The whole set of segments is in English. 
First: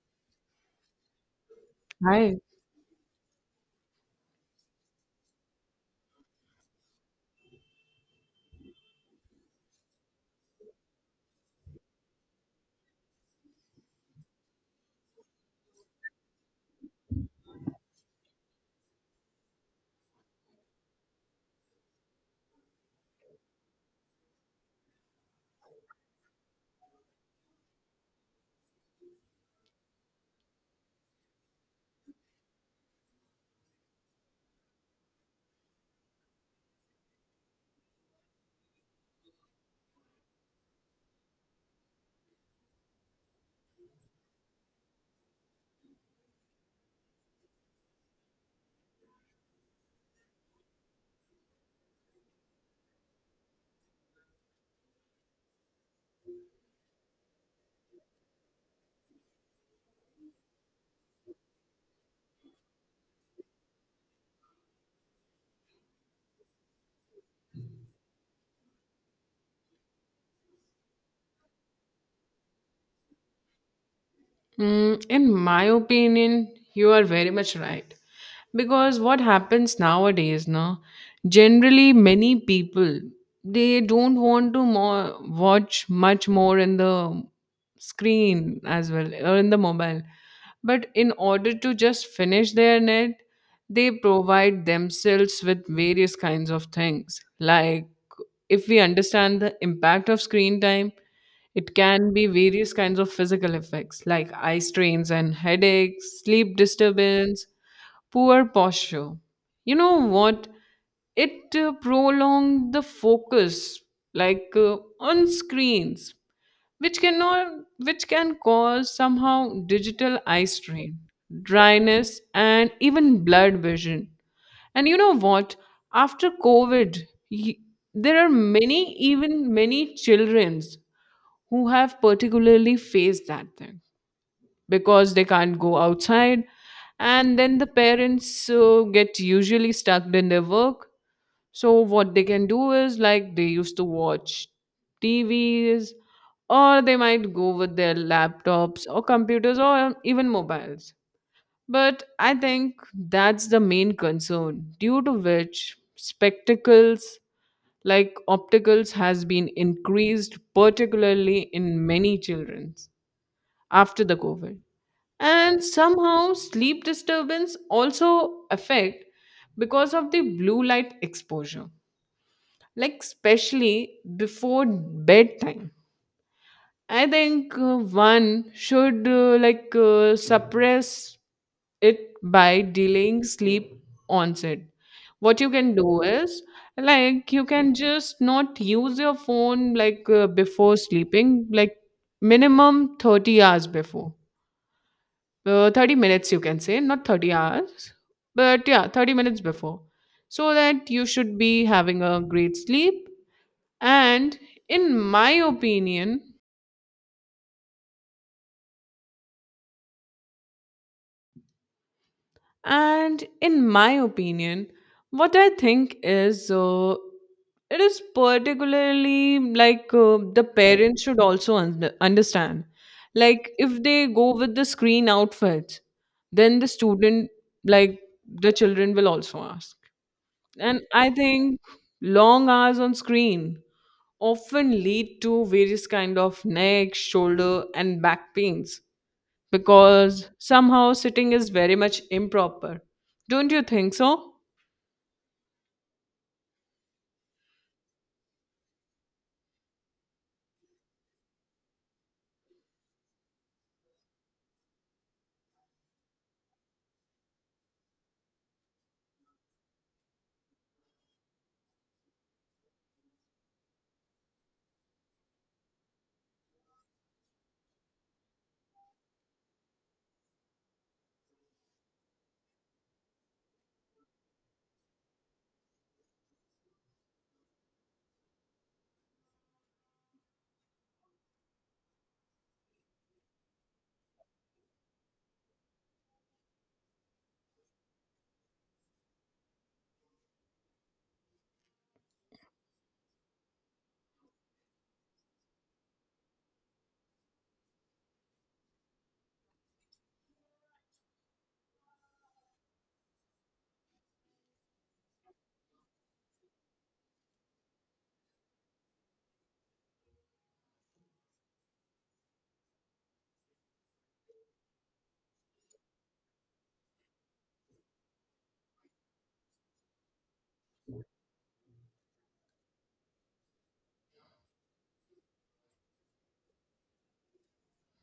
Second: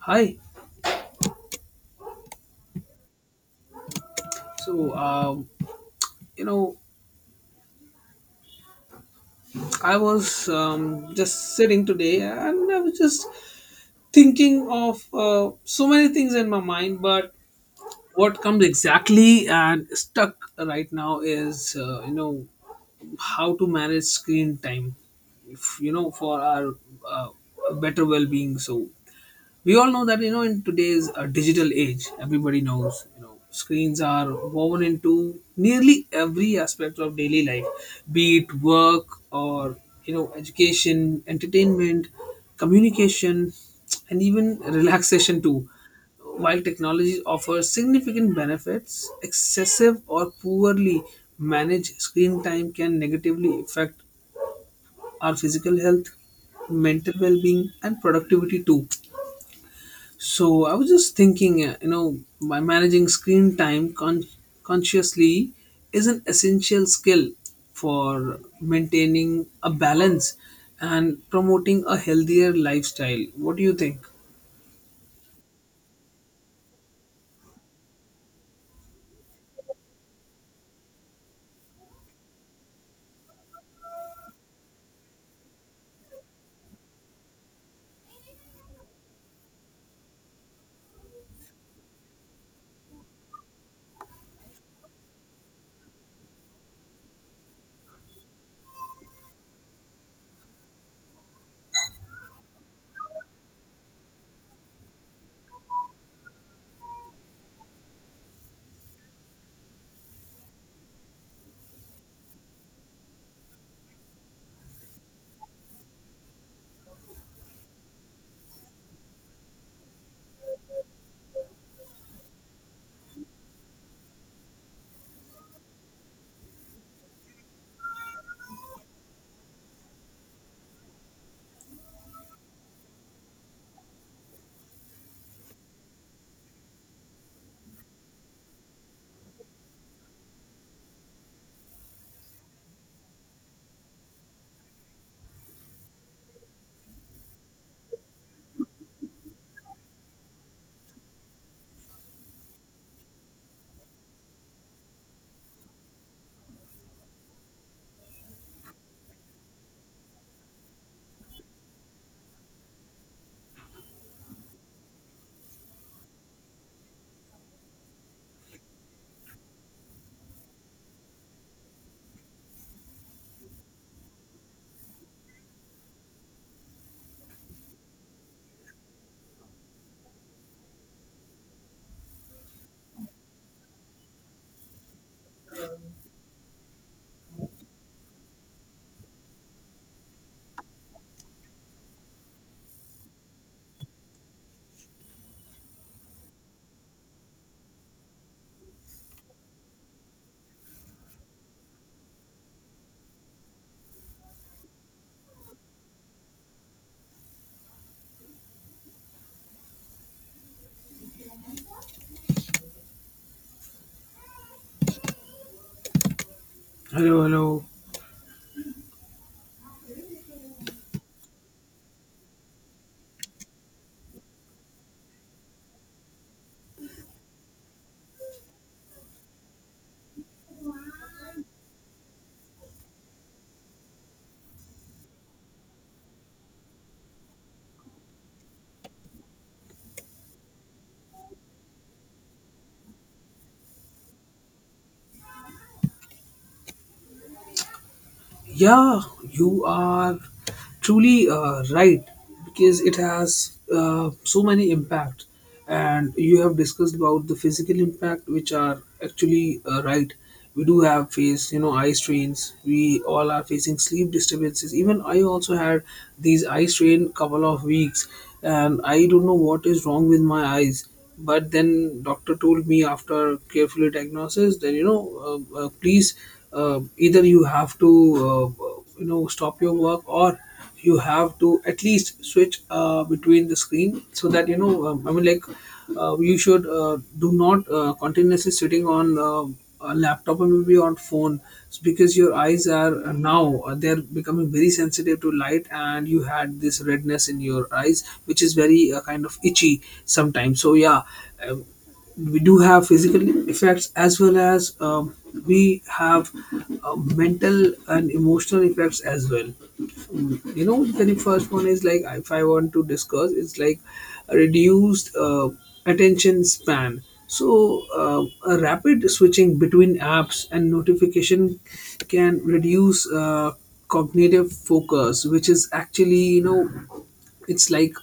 Hi. Hi. So, you know, I was just sitting today, and I was just thinking of so many things in my mind, but what comes exactly and stuck right now is, how to manage screen time, if, you know, for our uh, better well being. So, we all know that in today's digital age, everybody knows, screens are woven into nearly every aspect of daily life, be it work or, education, entertainment, communication, and even relaxation too. While technology offers significant benefits, excessive or poorly managed screen time can negatively affect our physical health, mental well-being, and productivity too. So I was just thinking, by managing screen time consciously is an essential skill for maintaining a balance and promoting a healthier lifestyle. What do you think? Mm, in my opinion, you are very much right, because what happens nowadays now, generally many people, they don't want to more watch much more in the screen as well or in the mobile, but in order to just finish their net they provide themselves with various kinds of things like if we understand the impact of screen time it can be various kinds of physical effects like eye strains and headaches, sleep disturbance, poor posture. You know what? It prolonged the focus, like on screens, which cannot, which can cause somehow digital eye strain, dryness, and even blurred vision. And you know what? After COVID, y- there are many, even many childrens who have particularly faced that thing because they can't go outside, and then the parents get usually stuck in their work, so what they can do is like they used to watch TVs, or they might go with their laptops or computers or even mobiles. But I think that's the main concern due to which spectacles like opticals has been increased particularly in many children after the COVID. And somehow sleep disturbance also affect because of the blue light exposure, like especially before bedtime. I think one should like suppress it by delaying sleep onset. What you can do is like you can just not use your phone like before sleeping like minimum 30 hours before, 30 minutes you can say, not 30 hours, but yeah, 30 minutes before, so that you should be having a great sleep. And in my opinion in my opinion what I think is Hello, hello. it is particularly like the parents should also understand, like if they go with the screen outfits, then the student, like the children will also ask. And I think long hours on screen often lead to various kind of neck, shoulder and back pains because somehow sitting is very much improper. Don't you think so? Yeah, you are truly right, because it has so many impact, and you have discussed about the physical impact, which are actually right. We do have faced, you know, eye strains. We all are facing sleep disturbances. Even I also had these eye strain couple of weeks, and I don't know what is wrong with my eyes, but then doctor told me after carefully diagnosis that please, either you have to stop your work, or you have to at least switch between the screen, so that I mean, like you should do not continuously sitting on a laptop or maybe on phone. It's because your eyes are now they're becoming very sensitive to light, and you had this redness in your eyes, which is very kind of itchy sometimes. So yeah, um, we do have physical effects as well as, we have mental and emotional effects as well. You know, the first one is, like, if I want to discuss, it's like reduced attention span. So a rapid switching between apps and notification can reduce cognitive focus, which is actually, you know, it's like,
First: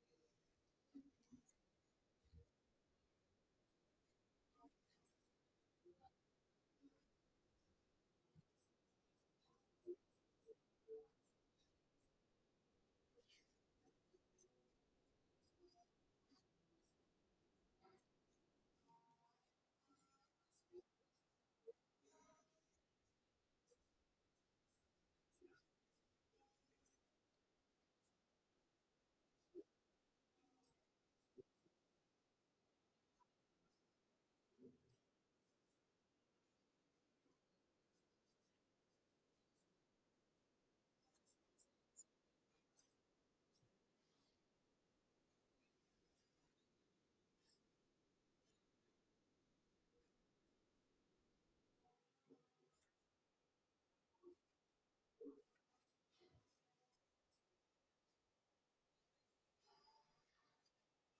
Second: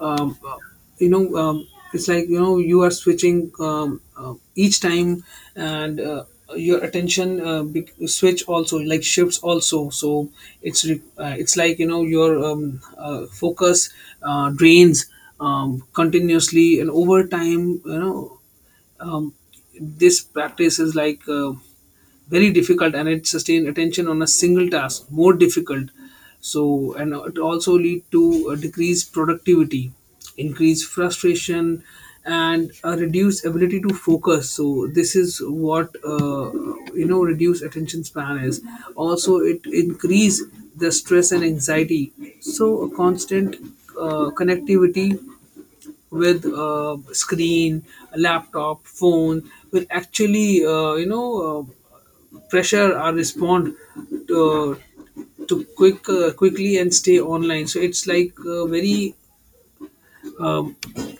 um, uh, it's like, you know, you are switching each time, and your attention switch also, like shifts also. So it's like, you know, your focus drains continuously, and over time, you know, um, this practice is like very difficult, and it sustain attention on a single task more difficult. So, and it also lead to a decreased productivity, increased frustration, and a reduced ability to focus. So this is what, reduced attention span is. Also it increase the stress and anxiety. So a constant connectivity with screen, laptop, phone will actually, pressure or respond to, quickly and stay online. So it's like, very um,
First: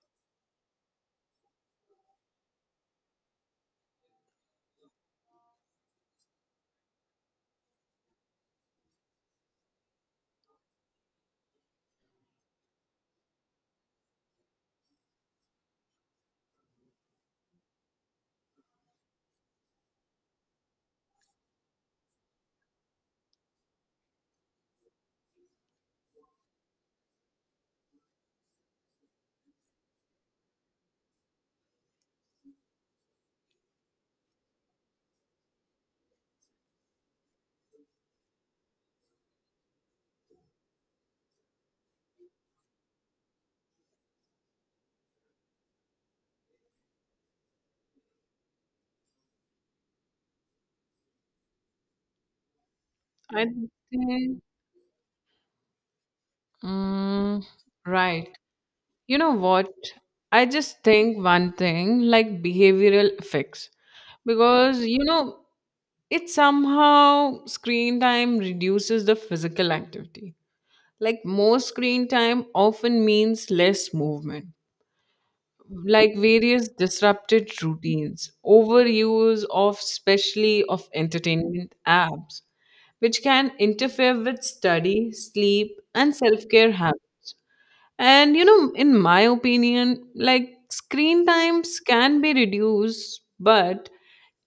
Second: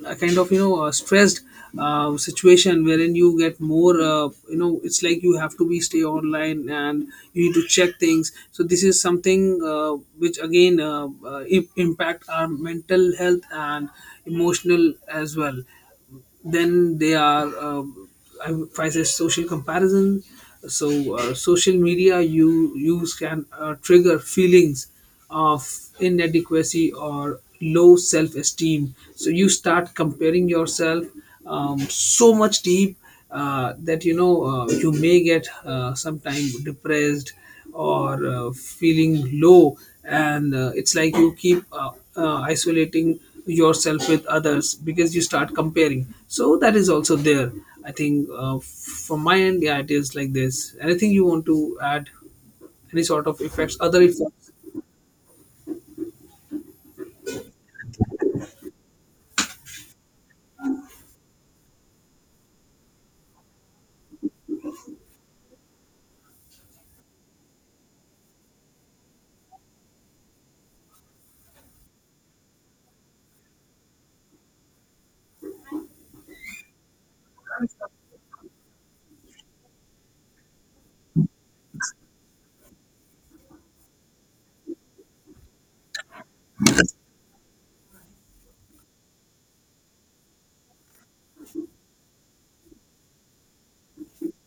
a kind of, you know, a stressed situation wherein you get more, it's like you have to be stay online, and you need to check things. So this is something which again, impact our mental health and emotional as well. Then they are I would prices social comparison. So social media you use can trigger feelings of inadequacy or low self-esteem. So you start comparing yourself so much deep that, you know, you may get, sometime depressed or feeling low. And it's like you keep isolating yourself with others, because you start comparing. So that is also there. I think from my end, yeah, it is like this. Anything you want to add? Any sort of I effects, other think. effects? Mm, right. You know what? I just think one thing like behavioral effects, because you know it somehow screen time reduces the physical activity. Like more screen time often means less movement, like various disrupted routines, overuse of especially of entertainment apps, which can interfere with study, sleep, and self care habits. And you know, in my opinion, like screen times can be reduced, but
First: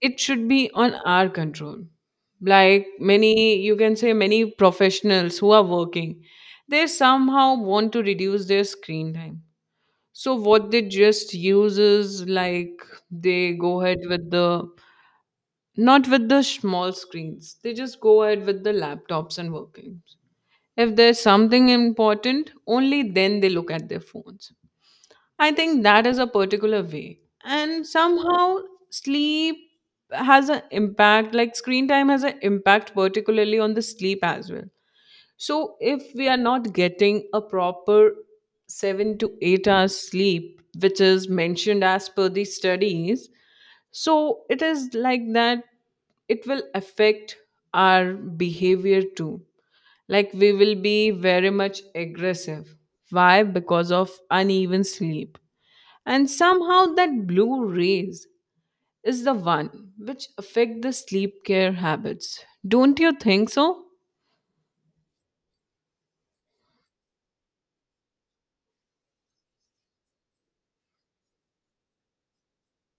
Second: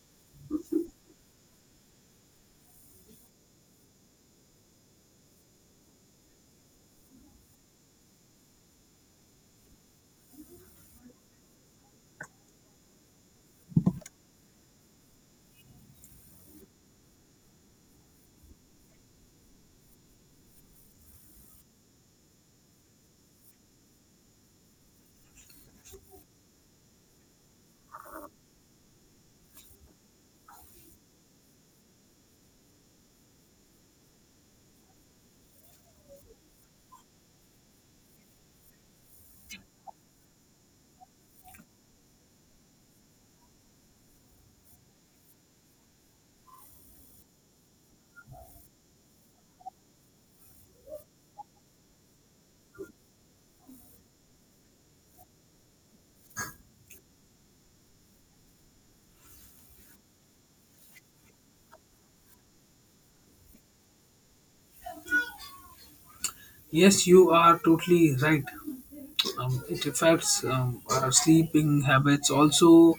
it should be on our control. Like many, you can say many professionals who are working, they somehow want to reduce their screen time. So what they just use is like they go ahead with the, not with the small screens. They just go ahead with the laptops and working. If there's something important, only then they look at their phones. I think that is a particular way. And somehow sleep has an impact, like screen time has an impact, particularly on the sleep as well. So if we are not getting a proper 7 to 8 hours sleep, which is mentioned as per the studies, so it is like that it will affect our behavior too. Like we will be very much aggressive. Why? Because of uneven sleep, and somehow that blue rays is the one which affect the sleep care habits. Don't you think so? Yes, you are totally right. It affects our sleeping habits also.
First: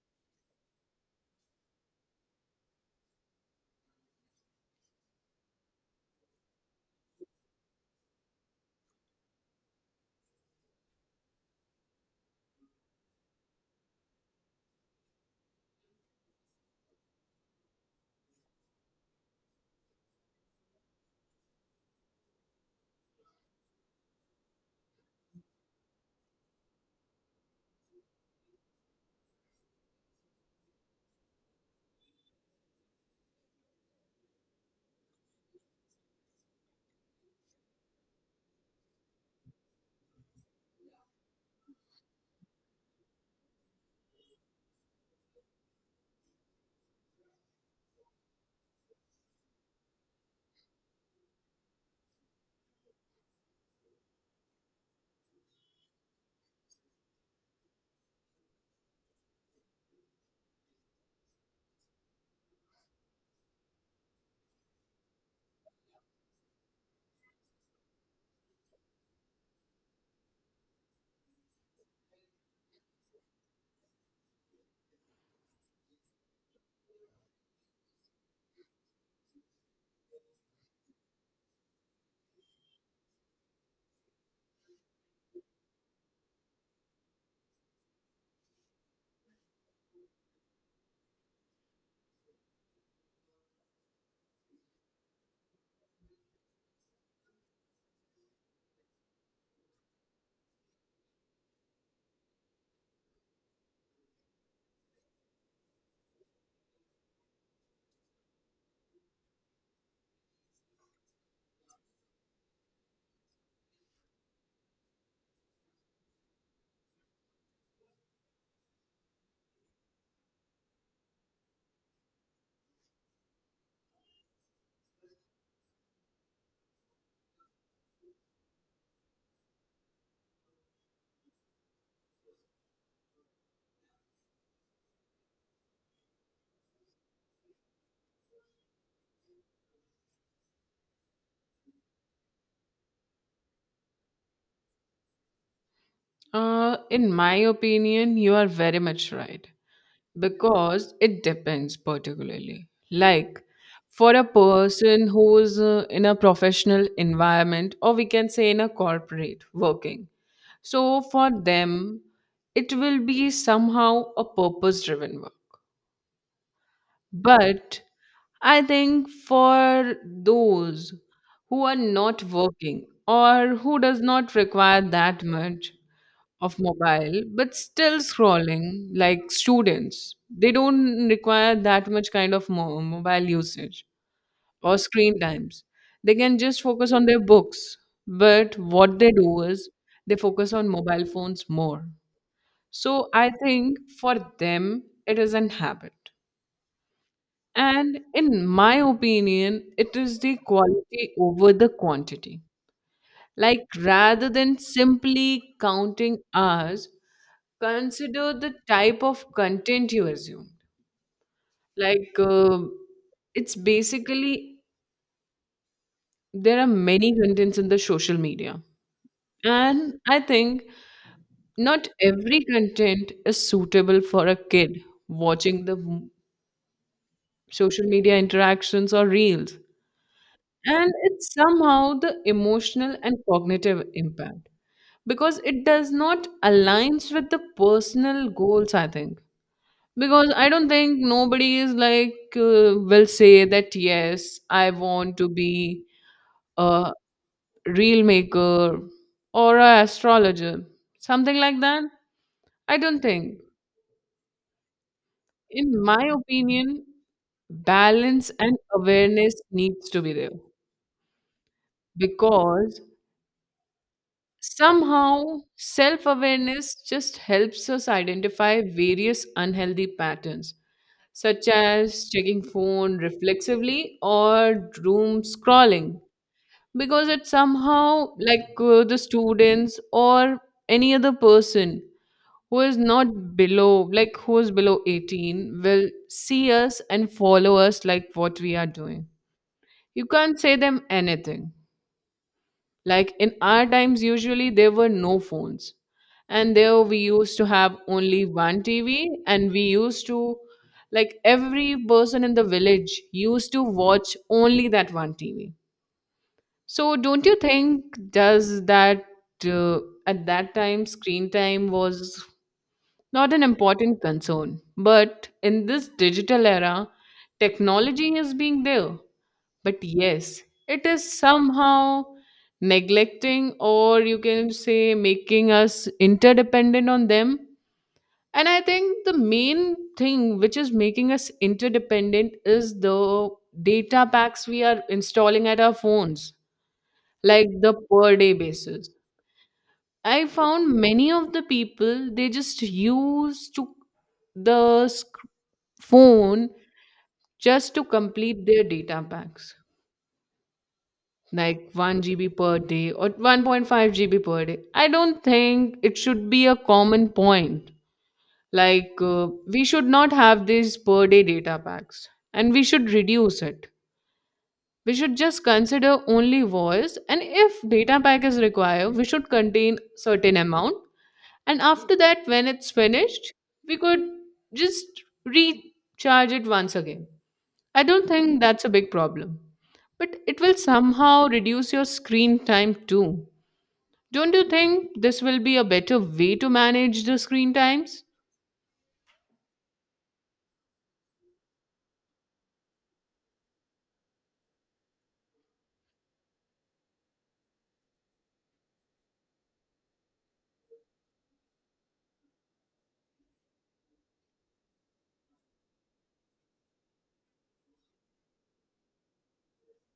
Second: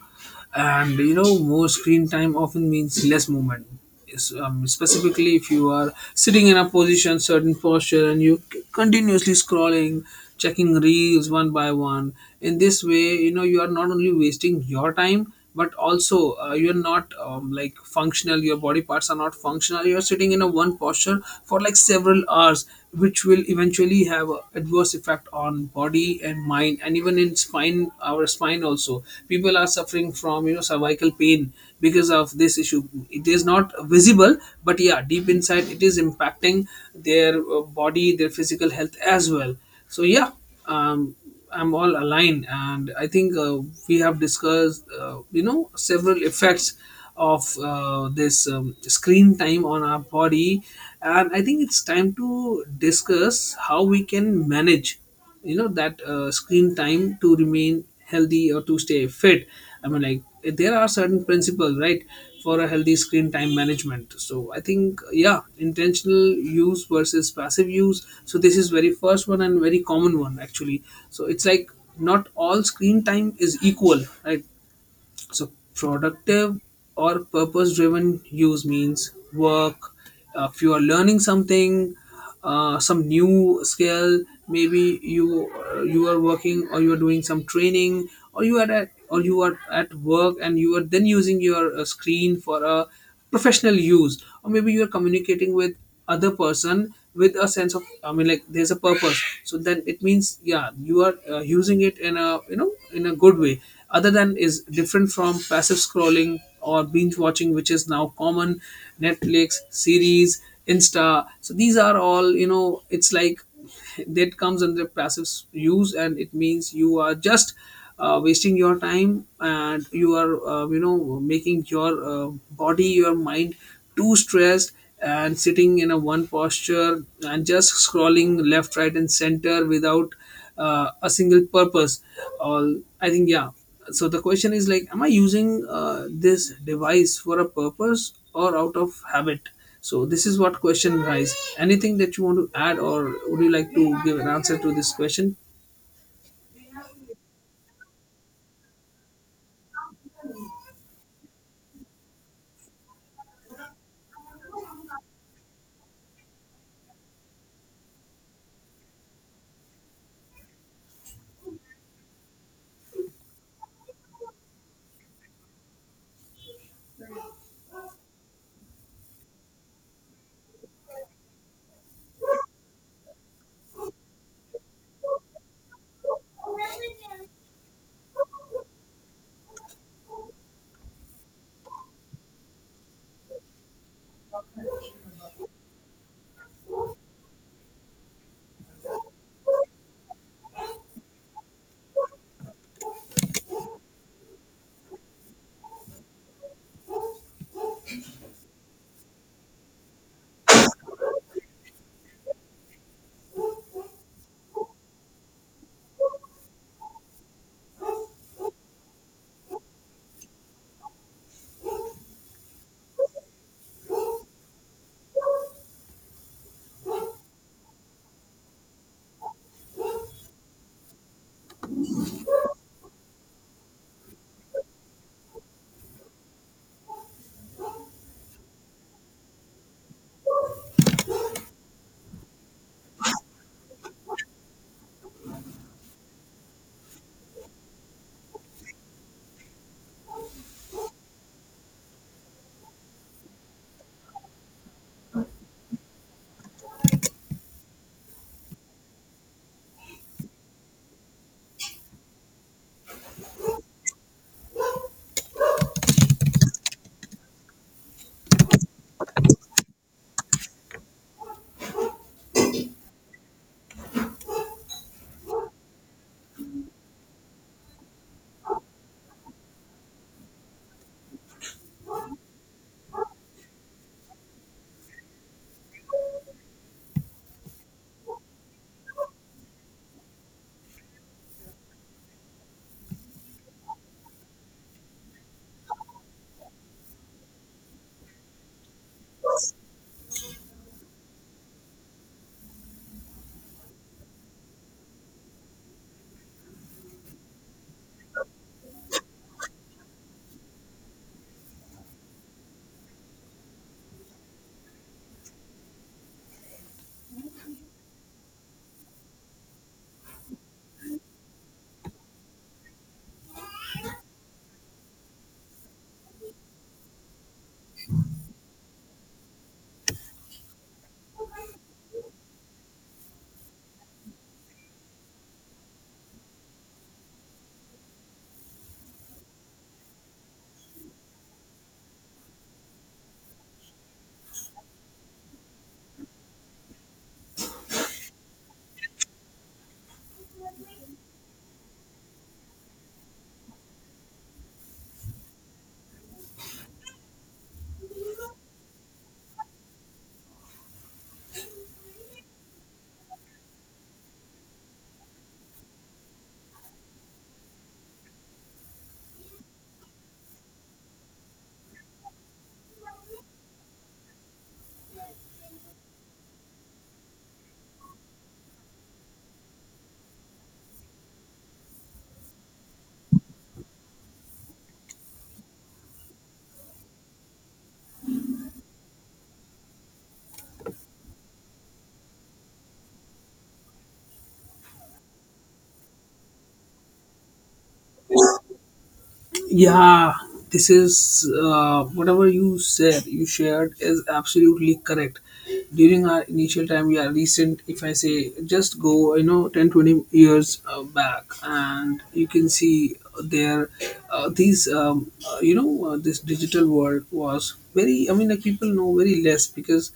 And you know, more screen time often means less movement. Specifically, if you are sitting in a position, certain posture, and you continuously scrolling, checking reels one by one, in this way, you know, you are not only wasting your time, but also you're not, like functional, your body parts are not functional, you're sitting in a one posture for like several hours, which will eventually have a adverse effect on body and mind, and even in spine, our spine also, people are suffering from, you know, cervical pain because of this issue. It is not visible, but yeah, deep inside it is impacting their body, their physical health as well. So yeah, um, I'm all aligned, and I think we have discussed, several effects of this screen time on our body, and I think it's time to discuss how we can manage, you know, that screen time to remain healthy or to stay fit. I mean, like, there are certain principles, right, for a healthy screen time management. So I think, yeah, intentional use versus passive use. So this is very first one and very common one actually. So it's like, not all screen time is equal, right? So productive or purpose driven use means work. If you are learning something, some new skill, maybe you, you are working, or you are doing some training, or you are at work, and you are then using your screen for a professional use, or maybe you're communicating with other person with a sense of, I mean, like, there's a purpose. So then it means, yeah, you are using it in a, you know, in a good way. Other than is different from passive scrolling or binge watching, which is now common. Netflix series, Insta, so these are all, you know, it's like, that comes under passive use, and it means you are just wasting your time, and you are, making your body, your mind too stressed, and sitting in a one posture, and just scrolling left, right, and center without a single purpose, or, I think, yeah. So the question is like, am I using this device for a purpose or out of habit? So this is what question, guys. Anything that you want to add, or would you like to give an answer to this question? In my opinion you are very much right, because it depends particularly like for a person who is in a professional environment, or we can say in a corporate working, so for them it will be somehow a purpose driven work. But I think for those who are not working or who does not require that much of mobile but still scrolling, like students, they don't require that much kind of mobile usage or screen times. They can just focus on their books, but what they do is they focus on mobile phones more. So I think for them it is an habit. And in my opinion, it is the quality over the quantity. Like rather than simply counting hours, consider the type of content you assume. Like it's basically there are many contents in the social media. And I think not every content is suitable for a kid watching the social media interactions or reels. And it's somehow the emotional and cognitive impact because it does not aligns with the personal goals, I think. Because I don't think nobody is like will say that yes I want to be a reel maker or a astrologer, something like that. I don't think. In my opinion, balance and awareness needs to be there, because somehow self awareness just helps us identify various unhealthy patterns, such as checking phone reflexively or doom scrolling, because it somehow, like the students or any other person who is not below, like who is below 18, will see us and follow us like what we are doing. You can't say them anything. Like in our times, usually there were no phones. And there we used to have only one TV, and we used to, like, every person in the village used to watch only that one TV. So, don't you think, does that uh, at that time screen time was not an important concern, but in this digital era, technology is being there. But yes, it is somehow neglecting, or you can say making us interdependent on them. And I think the main thing which is making us interdependent is the data packs we are installing at our phones, like the per day basis. I found many of the people, they just use to the phone just to complete their data packs, like 1 GB per day or 1.5 GB per day. I don't think it should be a common point. Like, we should not have these per day data packs and we should reduce it. We should just consider only voice, and if data pack is required, we should contain certain amount. And after that, when it's finished, we could just recharge it once again. I don't think that's a big problem, but it will somehow reduce your screen time too. Don't you think this will be a better way to manage the screen times? Yeah, this is, whatever you said, you shared is absolutely correct. During our initial time, yeah, recent, if I say, just go, you know, 10-20 years back, and you can see there, this digital world was very, I mean, like people know very less, because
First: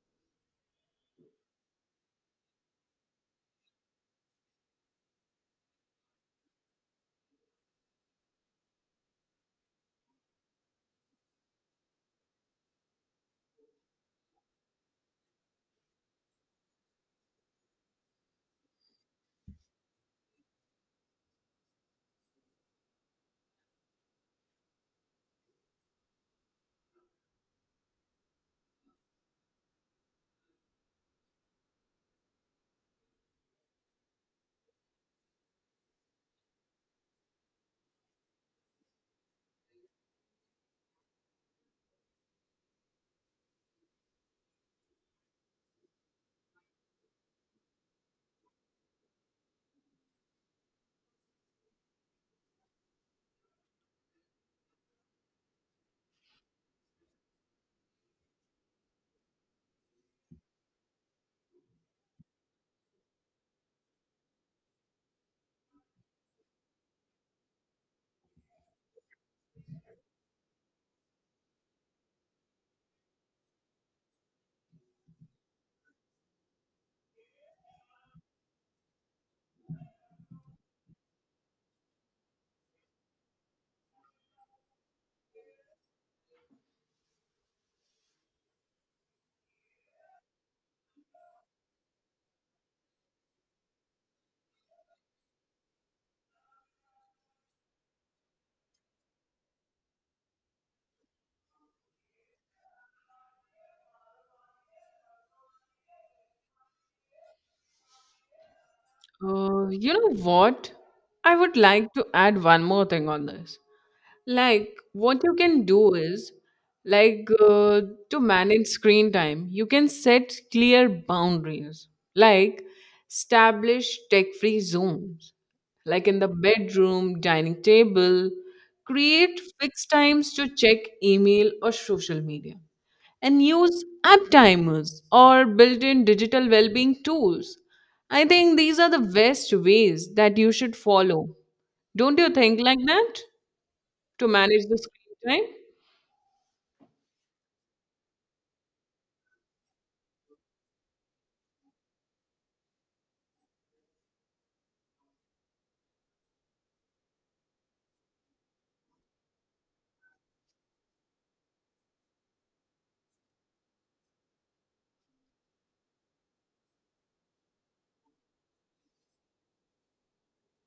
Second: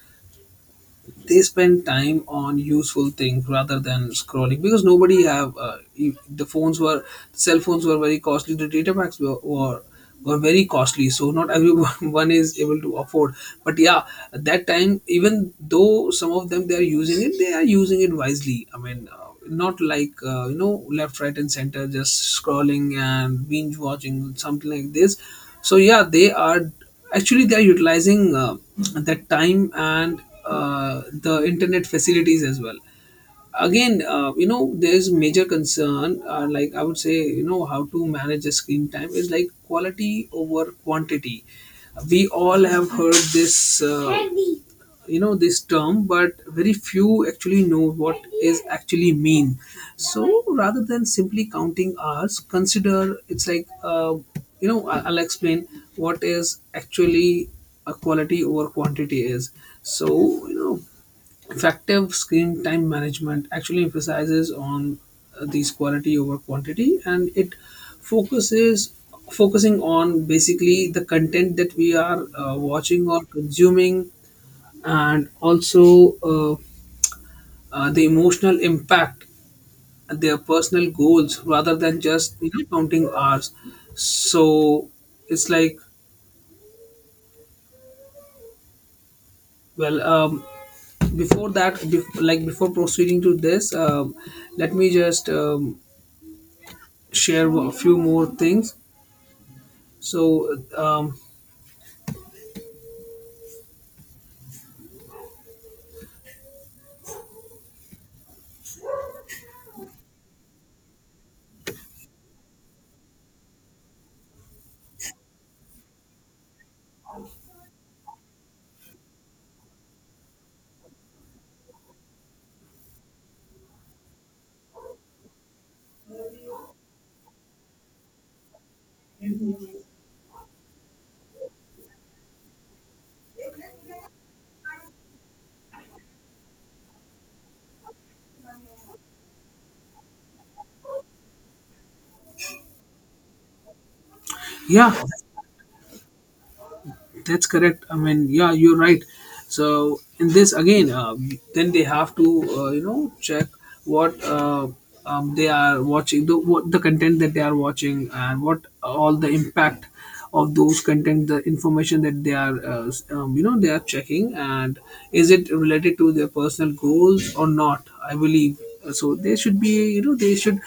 they spend time on useful things rather than scrolling, because nobody have the phones were, cell phones were very costly, the data packs were, were very costly, so not everyone is able to afford. But yeah, at that time, even though some of them they are using it, they are using it wisely, I mean, not like, left, right, and center, just scrolling and binge watching something like this. So yeah, they are actually, they are utilizing that time and the internet facilities as well. Again, there is major concern, like, I would say, you know, how to manage the screen time is like quality over quantity. We all have heard this this term, but very few actually know what is actually mean. So rather than simply counting hours, consider it's like, I'll explain what is actually a quality over quantity is. So, you know, effective screen time management actually emphasizes on these quality over quantity, and it focuses, focusing on basically the content that we are watching or consuming, and also, the emotional impact and their personal goals, rather than just, you know, counting hours. So it's like, well, like, before proceeding to this, let me just share a few more things. So, You know what? I would like to add one more thing on this. Like, what you can do is, like, to manage screen time, you can set clear boundaries, like establish tech free zones, like in the bedroom, dining table, create fixed times to check email or social media, and use app timers or built in digital well being tools. I think these are the best ways that you should follow. Don't you think like that to manage the yeah, screen time? that's correct. I mean, yeah, you're right. So in this again, then they have to, check what, they are watching, the what the content that they are watching, and what all the impact of those content, the information that they are they are checking, and is it related to their personal goals or not. I believe so they should be, they should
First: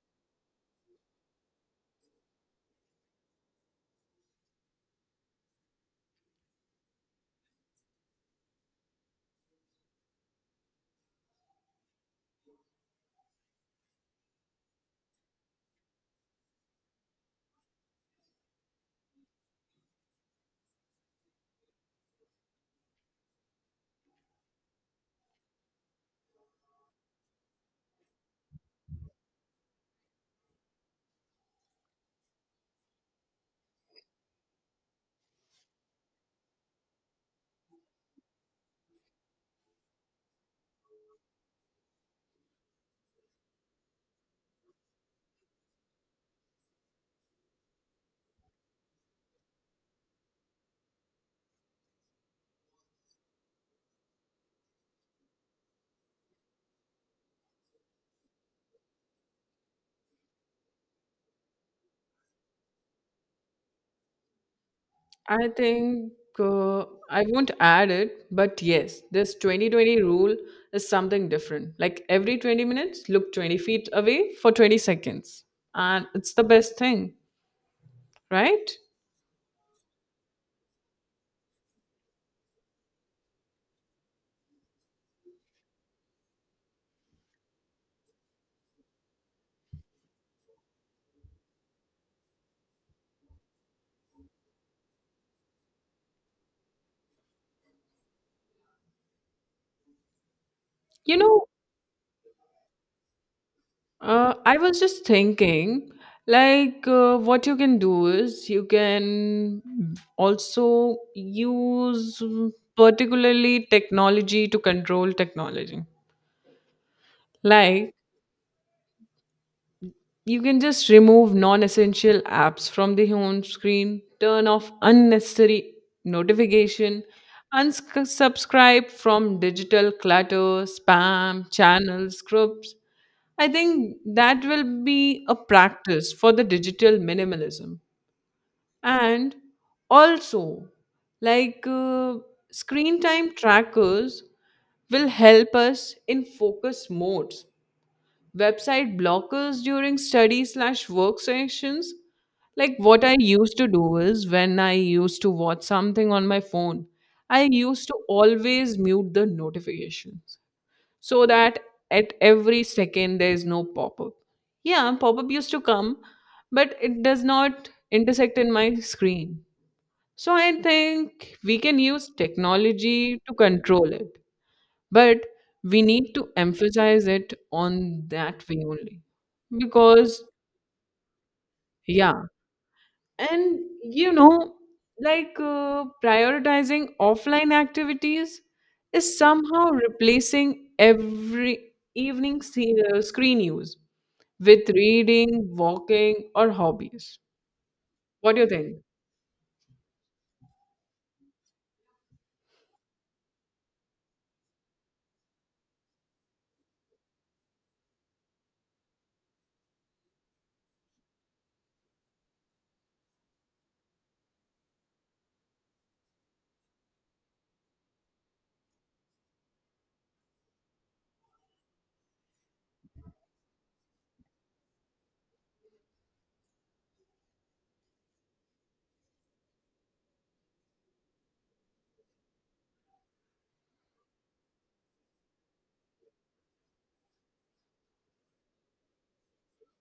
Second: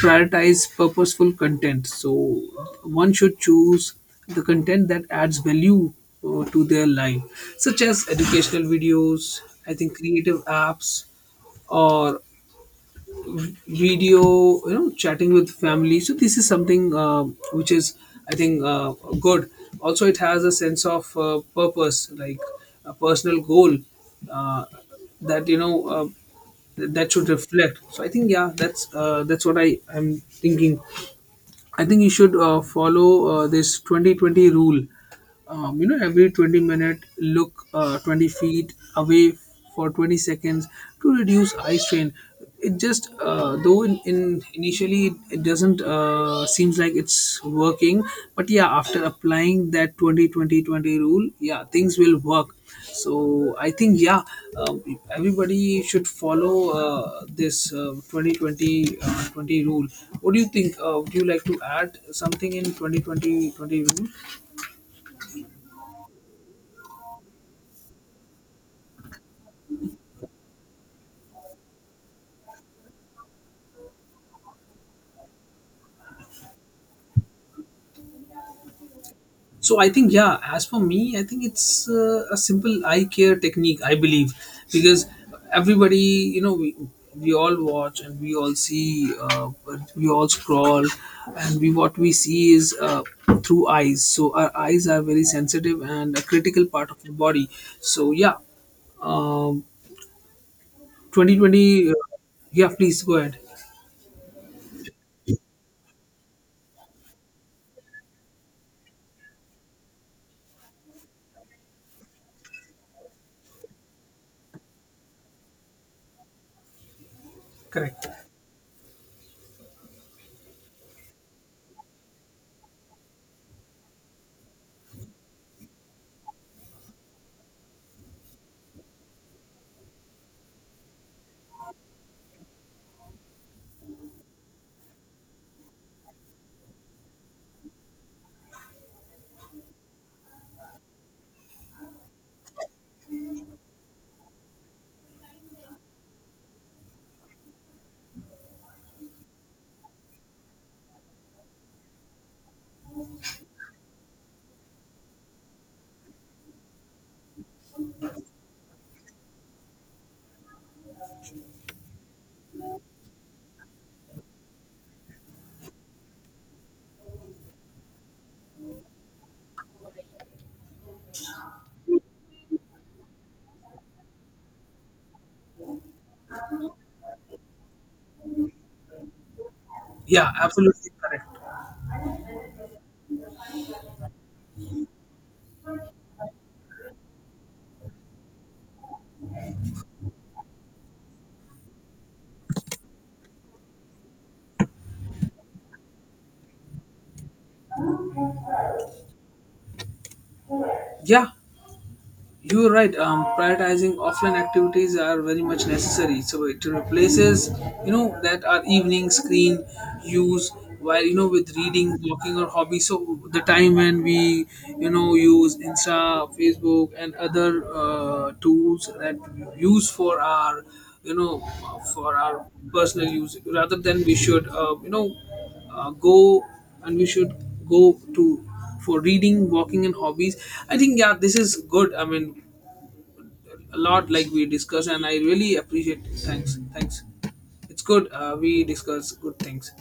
prioritize purposeful content. So one should choose the content that adds value to their life, such as educational videos, I think creative apps, or video, you know, chatting with family. So this is something which is, I think, good. Also, it has a sense of purpose, like a personal goal uh, that, you know, that should reflect. So I think, yeah, that's what I am thinking. I think you should follow this 2020 rule. You know, every 20-minute, look 20 feet away for 20 seconds to reduce eye strain. It just, though in initially it doesn't seems like it's working, but yeah, after applying that 20 20 20 rule, yeah, things will work. So I think, yeah, um, everybody should follow this 2020 20 rule. What do you think? Would you like to add something in 20 20 20 rule? I think uh, I won't add it, but yes, this 2020 rule is something different. Like every 20 minutes, look 20 feet away for 20 seconds. And it's the best thing, right? So I think, yeah. As for me, I think it's a simple eye care technique, I believe, because everybody, you know, we all watch, and we all see, but we all scroll, and we, what we see is through eyes. So our eyes are very sensitive and a critical part of the body. So yeah, um, You twenty know. twenty. Yeah, please go ahead. I was just thinking, like, what you can do is you can also use particularly technology to control technology. Like, Correct. you can just remove non essential apps from the home screen, turn off unnecessary notification, unsubscribe from digital clutter, spam, channels, groups. I think that will be a practice for the digital minimalism. And also, like screen time trackers will help us in focus modes, website blockers during study slash work sessions. Like what I used to do is when I used to watch something on my phone, I used to always mute the notifications, so that at every second there is no pop-up. Yeah, pop-up used to come, but it does not intersect in my screen. So I think we can use technology to control it, but we need to emphasize it on that way only, because Yeah, absolutely correct. yeah. And you know, like prioritizing offline activities is somehow replacing every evening screen use with reading, walking or hobbies. What do you think? Yeah, you're right. Prioritizing offline activities are very much necessary. So it replaces, you know, that our evening screen use while, you know, with reading, walking, or hobby. So the time when we, you know, use Insta, Facebook, and other tools that we use for our, you know, for our personal use, rather than we should, go, and we should go to for reading, walking, and hobbies. I think, yeah, this is good. I mean, a lot like we discussed, and I really appreciate. Thanks, thanks. It's good, we discuss good things.